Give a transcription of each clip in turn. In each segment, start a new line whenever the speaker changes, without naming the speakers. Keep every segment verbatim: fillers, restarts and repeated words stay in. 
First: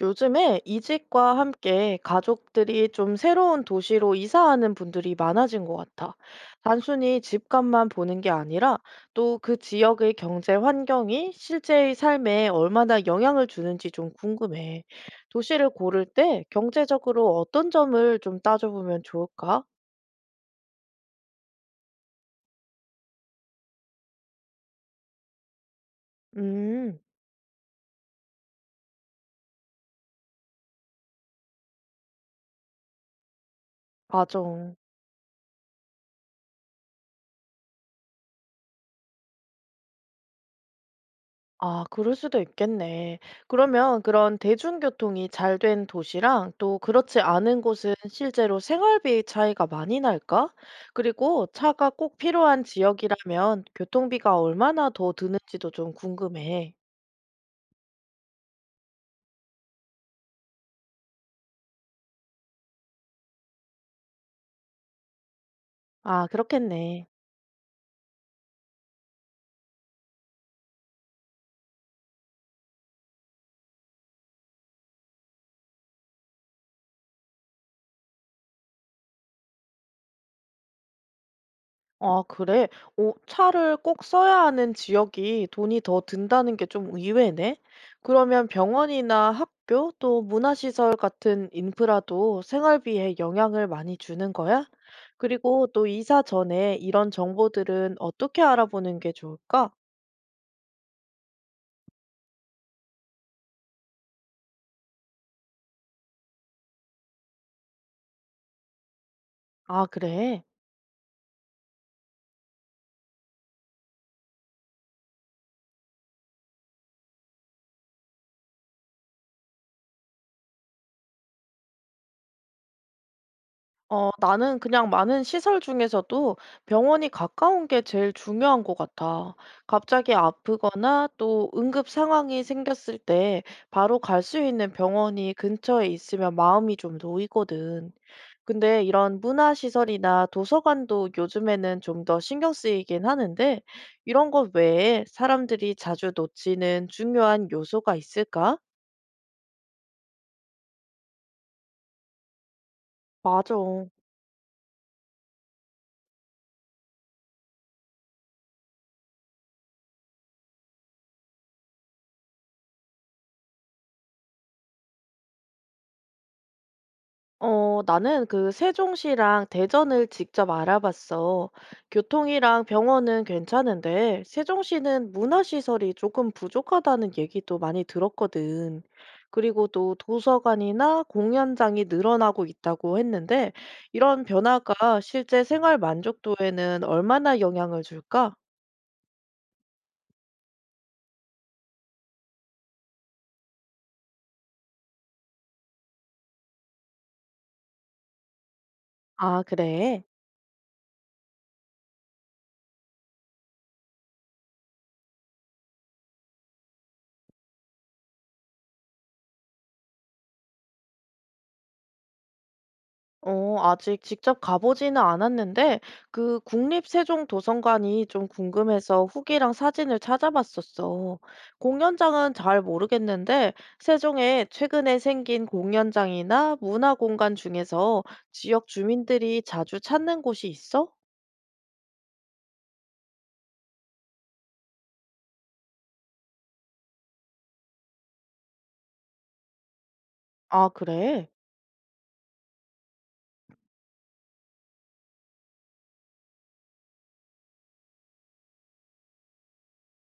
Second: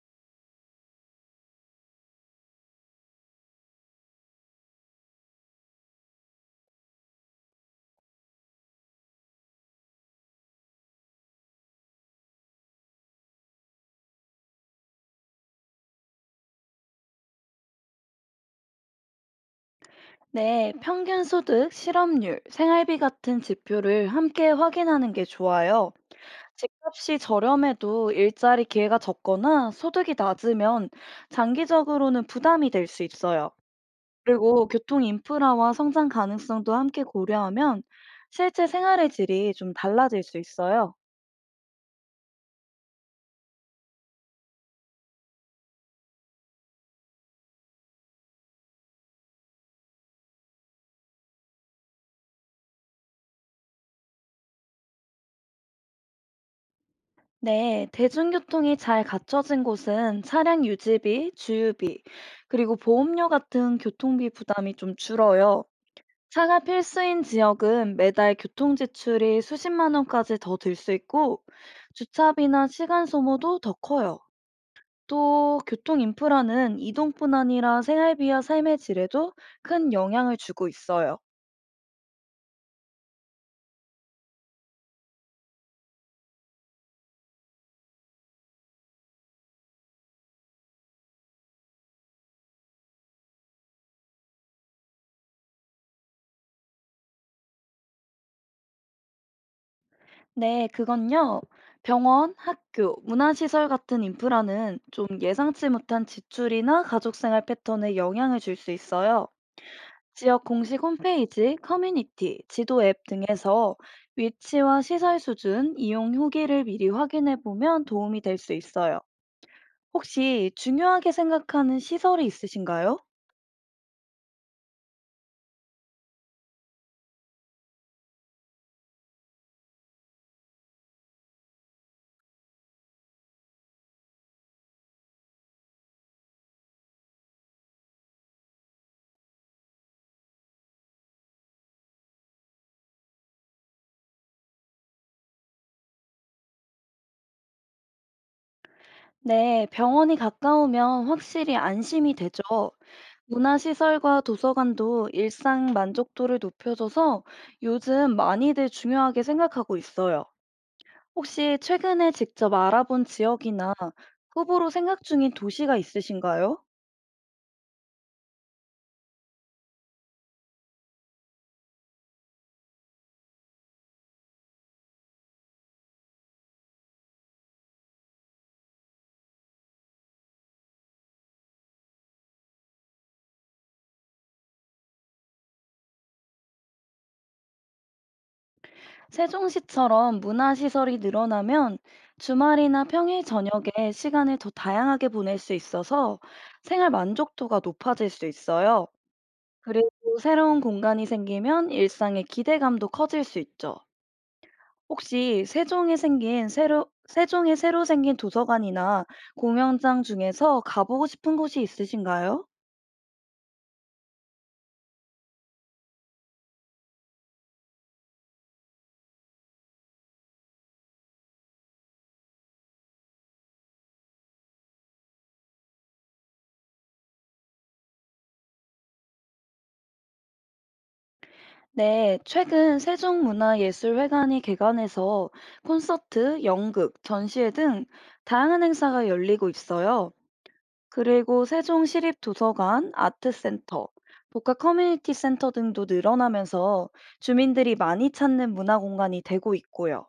요즘에 이직과 함께 가족들이 좀 새로운 도시로 이사하는 분들이 많아진 것 같아. 단순히 집값만 보는 게 아니라 또 그 지역의 경제 환경이 실제의 삶에 얼마나 영향을 주는지 좀 궁금해. 도시를 고를 때 경제적으로 어떤 점을 좀 따져보면 좋을까?
네, 평균 소득, 실업률, 생활비 같은 지표를 함께 확인하는 게 좋아요.
음,
집값이 저렴해도 일자리 기회가 적거나 소득이 낮으면 장기적으로는 부담이 될 수 있어요.
맞아.
그리고 교통 인프라와 성장 가능성도 함께 고려하면 실제 생활의 질이 좀 달라질 수 있어요.
아, 그럴 수도 있겠네. 그러면 그런 대중교통이 잘 된 도시랑 또 그렇지 않은 곳은 실제로 생활비 차이가 많이 날까? 그리고 차가 꼭 필요한 지역이라면 교통비가 얼마나 더 드는지도 좀 궁금해.
네, 대중교통이 잘 갖춰진 곳은 차량 유지비, 주유비, 그리고 보험료 같은 교통비 부담이 좀 줄어요.
아,
차가
그렇겠네.
필수인 지역은 매달 교통 지출이 수십만 원까지 더 들 수 있고 주차비나 시간 소모도 더 커요. 또 교통 인프라는 이동뿐 아니라 생활비와 삶의 질에도 큰 영향을 주고 있어요.
아 그래? 어 차를 꼭 써야 하는 지역이 돈이 더 든다는 게 좀 의외네. 그러면 병원이나 학교 또 문화시설 같은 인프라도 생활비에 영향을 많이 주는 거야? 그리고 또 이사 전에 이런 정보들은 어떻게 알아보는 게 좋을까?
네, 그건요. 병원, 학교, 문화시설 같은 인프라는 좀 예상치 못한 지출이나 가족 생활 패턴에 영향을 줄 수 있어요.
아, 그래.
지역 공식 홈페이지, 커뮤니티, 지도 앱 등에서 위치와 시설 수준, 이용 후기를 미리 확인해 보면 도움이 될 수 있어요. 혹시 중요하게 생각하는 시설이 있으신가요?
어, 나는 그냥 많은 시설 중에서도 병원이 가까운 게 제일 중요한 것 같아. 갑자기 아프거나 또 응급 상황이 생겼을 때 바로 갈 수 있는 병원이 근처에 있으면 마음이 좀 놓이거든. 근데 이런 문화시설이나 도서관도 요즘에는 좀 더 신경 쓰이긴 하는데, 이런 것 외에 사람들이 자주 놓치는 중요한 요소가 있을까?
네, 병원이 가까우면 확실히 안심이 되죠.
맞아.
문화시설과 도서관도 일상 만족도를 높여줘서 요즘 많이들 중요하게 생각하고 있어요. 혹시 최근에 직접 알아본 지역이나 후보로 생각 중인 도시가 있으신가요?
어, 나는 그 세종시랑 대전을 직접 알아봤어. 교통이랑 병원은 괜찮은데, 세종시는 문화시설이 조금 부족하다는 얘기도 많이 들었거든. 그리고 또 도서관이나 공연장이 늘어나고 있다고 했는데, 이런 변화가 실제 생활 만족도에는 얼마나 영향을 줄까?
세종시처럼 문화시설이 늘어나면 주말이나 평일 저녁에 시간을 더 다양하게 보낼 수 있어서 생활 만족도가 높아질 수 있어요.
아,
그리고
그래.
새로운 공간이 생기면 일상의 기대감도 커질 수 있죠. 혹시 세종에 생긴 새로, 세종에 새로 생긴 도서관이나 공연장 중에서 가보고 싶은 곳이 있으신가요?
어, 아직 직접 가보지는 않았는데, 그 국립세종도서관이 좀 궁금해서 후기랑 사진을 찾아봤었어. 공연장은 잘 모르겠는데, 세종에 최근에 생긴 공연장이나 문화공간 중에서 지역 주민들이 자주 찾는 곳이 있어?
네, 최근 세종문화예술회관이 개관해서 콘서트, 연극, 전시회 등 다양한 행사가 열리고 있어요.
아, 그래?
그리고 세종시립도서관, 아트센터, 복합 커뮤니티 센터 등도 늘어나면서 주민들이 많이 찾는 문화 공간이 되고 있고요.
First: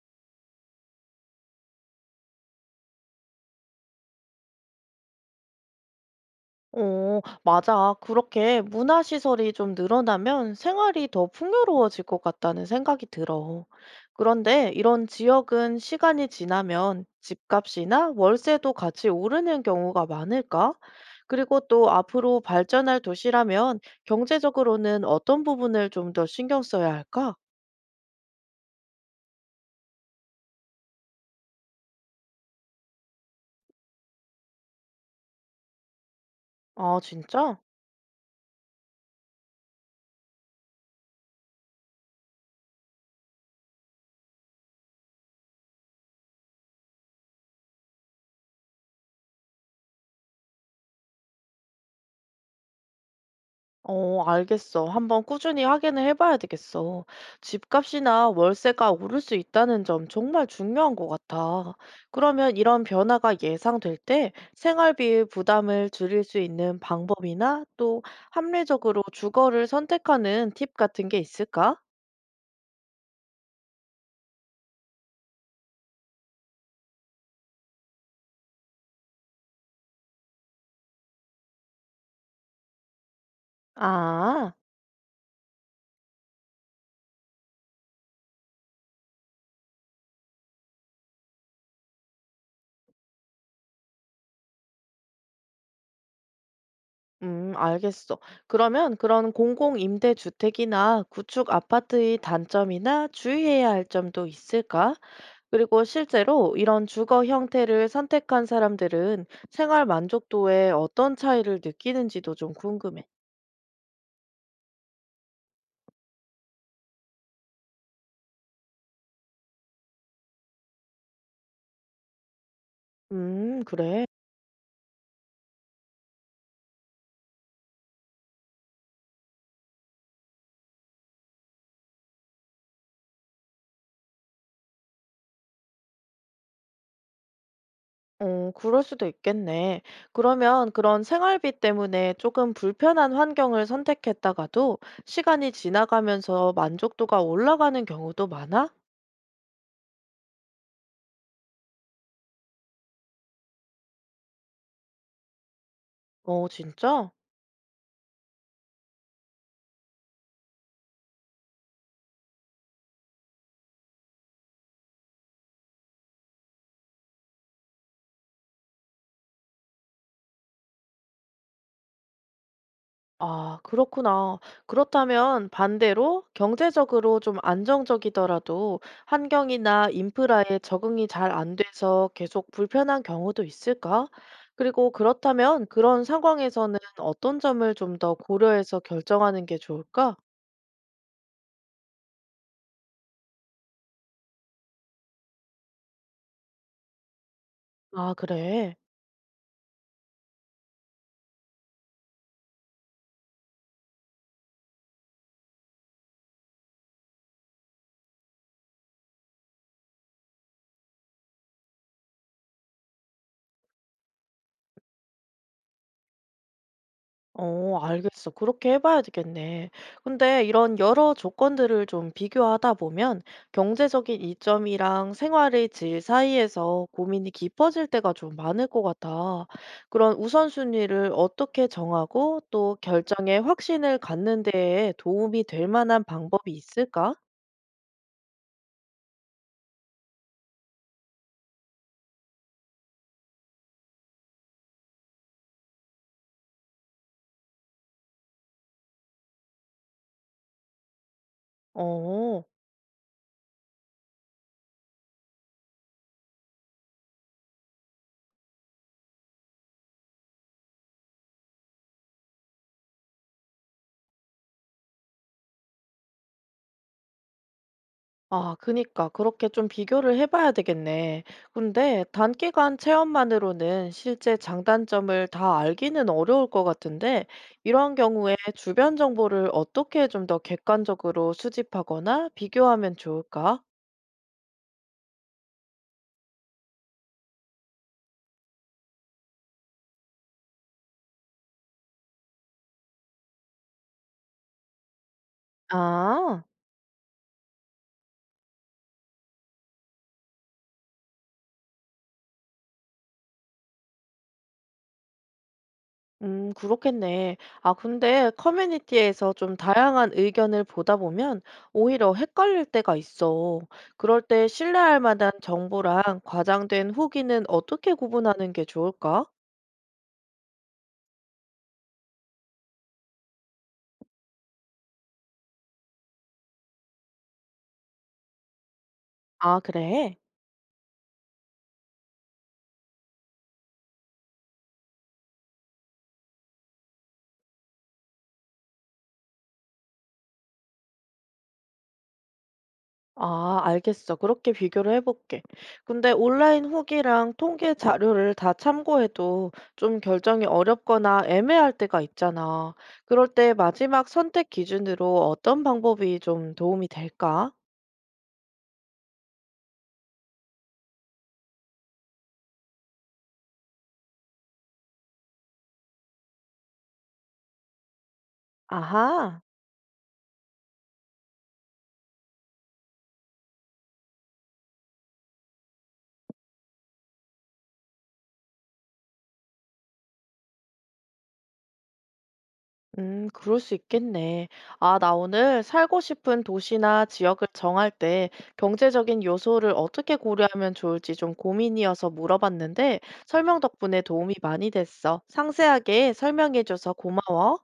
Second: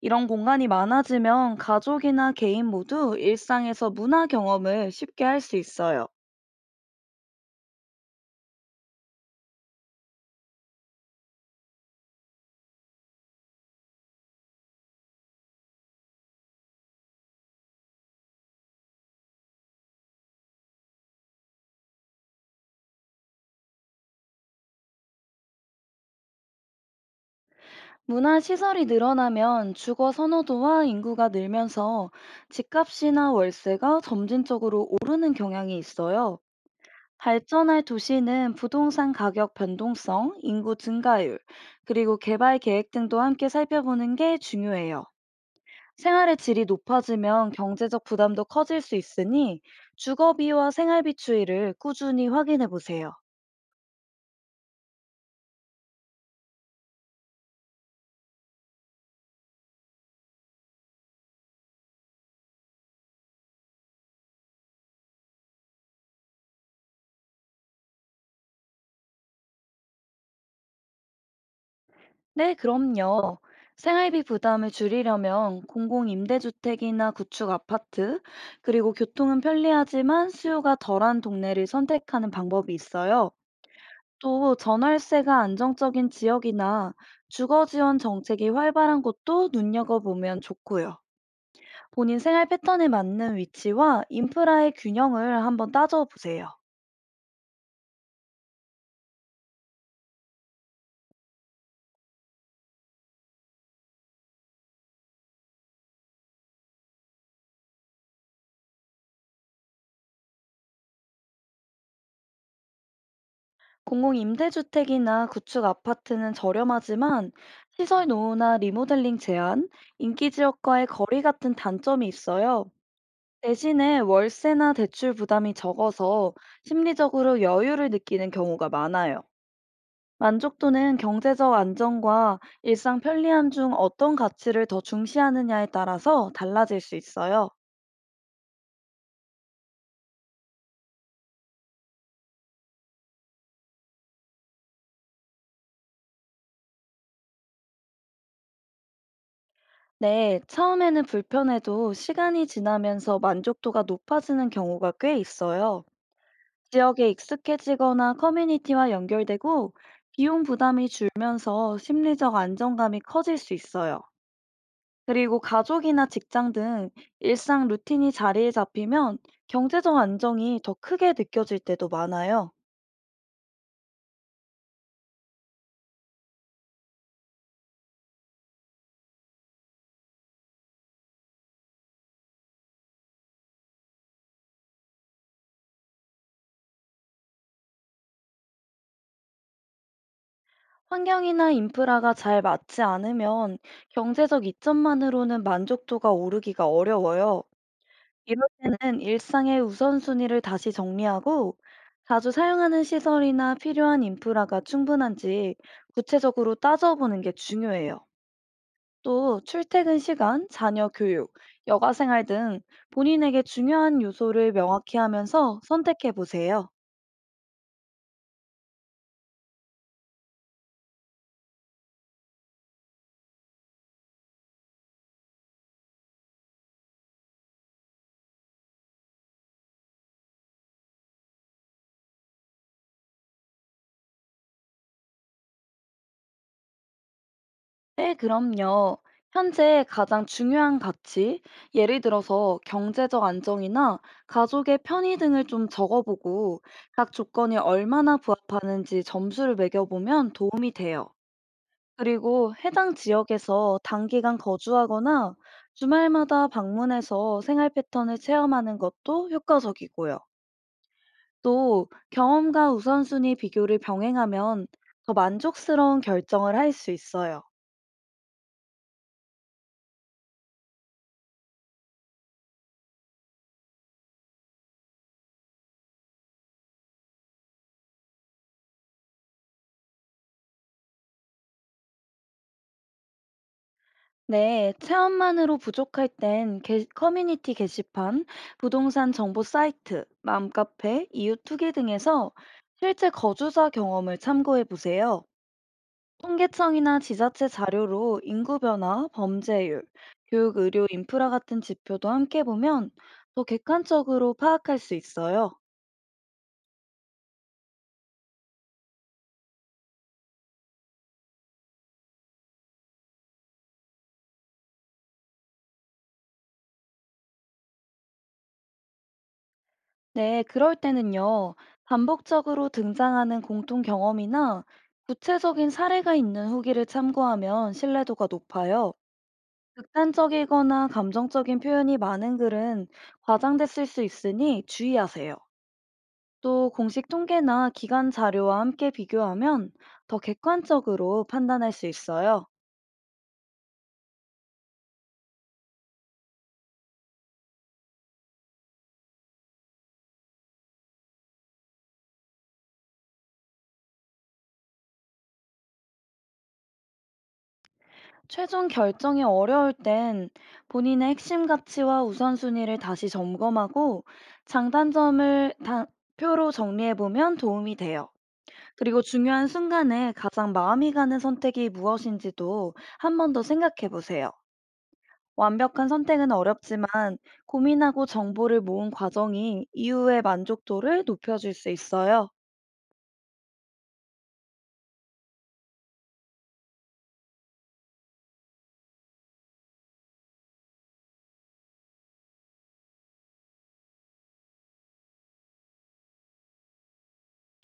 이런 공간이 많아지면 가족이나 개인 모두 일상에서 문화 경험을 쉽게 할 수 있어요.
어, 맞아. 그렇게 문화시설이 좀 늘어나면 생활이 더 풍요로워질 것 같다는 생각이 들어. 그런데 이런 지역은 시간이 지나면 집값이나 월세도 같이 오르는 경우가 많을까? 그리고 또 앞으로 발전할 도시라면 경제적으로는 어떤 부분을 좀 더 신경 써야 할까?
문화시설이 늘어나면 주거 선호도와 인구가 늘면서 집값이나 월세가 점진적으로 오르는 경향이 있어요.
아, 진짜?
발전할 도시는 부동산 가격 변동성, 인구 증가율, 그리고 개발 계획 등도 함께 살펴보는 게 중요해요. 생활의 질이 높아지면 경제적 부담도 커질 수 있으니 주거비와 생활비 추이를 꾸준히 확인해 보세요.
어, 알겠어. 한번 꾸준히 확인을 해봐야 되겠어. 집값이나 월세가 오를 수 있다는 점 정말 중요한 것 같아. 그러면 이런 변화가 예상될 때 생활비의 부담을 줄일 수 있는 방법이나 또 합리적으로 주거를 선택하는 팁 같은 게 있을까?
네, 그럼요. 생활비 부담을 줄이려면 공공임대주택이나 구축 아파트, 그리고 교통은 편리하지만 수요가 덜한 동네를 선택하는 방법이 있어요.
아,
또 전월세가 안정적인 지역이나 주거 지원 정책이 활발한 곳도 눈여겨보면 좋고요. 본인 생활 패턴에 맞는 위치와 인프라의 균형을 한번 따져보세요.
음, 알겠어. 그러면 그런 공공임대주택이나 구축 아파트의 단점이나 주의해야 할 점도 있을까? 그리고 실제로 이런 주거 형태를 선택한 사람들은 생활 만족도에 어떤 차이를 느끼는지도 좀 궁금해.
공공 임대주택이나 구축 아파트는 저렴하지만 시설 노후나 리모델링 제한, 인기 지역과의 거리 같은 단점이 있어요.
음,
대신에
그래.
월세나 대출 부담이 적어서 심리적으로 여유를 느끼는 경우가 많아요. 만족도는 경제적 안정과 일상 편리함 중 어떤 가치를 더 중시하느냐에 따라서 달라질 수 있어요.
어, 그럴 수도 있겠네. 그러면 그런 생활비 때문에 조금 불편한 환경을 선택했다가도 시간이 지나가면서 만족도가 올라가는 경우도 많아?
네, 처음에는 불편해도 시간이 지나면서 만족도가 높아지는 경우가 꽤 있어요.
어,
지역에
진짜?
익숙해지거나 커뮤니티와 연결되고 비용 부담이 줄면서 심리적 안정감이 커질 수 있어요. 그리고 가족이나 직장 등 일상 루틴이 자리에 잡히면 경제적 안정이 더 크게 느껴질 때도 많아요.
아, 그렇구나. 그렇다면 반대로 경제적으로 좀 안정적이더라도 환경이나 인프라에 적응이 잘 안 돼서 계속 불편한 경우도 있을까? 그리고 그렇다면 그런 상황에서는 어떤 점을 좀 더 고려해서 결정하는 게 좋을까?
환경이나 인프라가 잘 맞지 않으면 경제적 이점만으로는 만족도가 오르기가 어려워요.
아,
이럴
그래.
때는 일상의 우선순위를 다시 정리하고 자주 사용하는 시설이나 필요한 인프라가 충분한지 구체적으로 따져보는 게 중요해요. 또 출퇴근 시간, 자녀 교육, 여가 생활 등 본인에게 중요한 요소를 명확히 하면서 선택해 보세요.
어, 알겠어. 그렇게 해봐야 되겠네. 근데 이런 여러 조건들을 좀 비교하다 보면 경제적인 이점이랑 생활의 질 사이에서 고민이 깊어질 때가 좀 많을 것 같아. 그런 우선순위를 어떻게 정하고 또 결정에 확신을 갖는 데에 도움이 될 만한 방법이 있을까?
네, 그럼요. 현재 가장 중요한 가치, 예를 들어서 경제적 안정이나 가족의 편의 등을 좀 적어보고 각 조건이 얼마나 부합하는지 점수를 매겨보면 도움이 돼요.
어.
그리고 해당 지역에서 단기간 거주하거나 주말마다 방문해서 생활 패턴을 체험하는 것도 효과적이고요. 또 경험과 우선순위 비교를 병행하면 더 만족스러운 결정을 할 수 있어요.
아, 그니까 그렇게 좀 비교를 해봐야 되겠네. 근데 단기간 체험만으로는 실제 장단점을 다 알기는 어려울 것 같은데, 이런 경우에 주변 정보를 어떻게 좀 더 객관적으로 수집하거나 비교하면 좋을까?
네, 체험만으로 부족할 땐 게- 커뮤니티 게시판, 부동산 정보 사이트, 맘카페, 이웃 투기 등에서 실제 거주자 경험을 참고해 보세요.
아,
통계청이나 지자체 자료로 인구 변화, 범죄율, 교육, 의료, 인프라 같은 지표도 함께 보면 더 객관적으로 파악할 수 있어요.
음, 그렇겠네. 아, 근데 커뮤니티에서 좀 다양한 의견을 보다 보면 오히려 헷갈릴 때가 있어. 그럴 때 신뢰할 만한 정보랑 과장된 후기는 어떻게 구분하는 게 좋을까?
네, 그럴 때는요, 반복적으로 등장하는 공통 경험이나 구체적인 사례가 있는 후기를 참고하면 신뢰도가 높아요.
아 그래?
극단적이거나 감정적인 표현이 많은 글은 과장됐을 수 있으니 주의하세요. 또 공식 통계나 기관 자료와 함께 비교하면 더 객관적으로 판단할 수 있어요.
아 알겠어. 그렇게 비교를 해 볼게. 근데 온라인 후기랑 통계 자료를 다 참고해도 좀 결정이 어렵거나 애매할 때가 있잖아. 그럴 때 마지막 선택 기준으로 어떤 방법이 좀 도움이 될까?
최종 결정이 어려울 땐 본인의 핵심 가치와 우선순위를 다시 점검하고 장단점을 다- 표로 정리해보면 도움이 돼요. 그리고
아하.
중요한 순간에 가장 마음이 가는 선택이 무엇인지도 한 번 더 생각해보세요. 완벽한 선택은 어렵지만 고민하고 정보를 모은 과정이 이후의 만족도를 높여줄 수 있어요.
음, 그럴 수 있겠네. 아, 나 오늘 살고 싶은 도시나 지역을 정할 때 경제적인 요소를 어떻게 고려하면 좋을지 좀 고민이어서 물어봤는데 설명 덕분에 도움이 많이 됐어. 상세하게 설명해줘서 고마워.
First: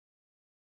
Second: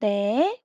네.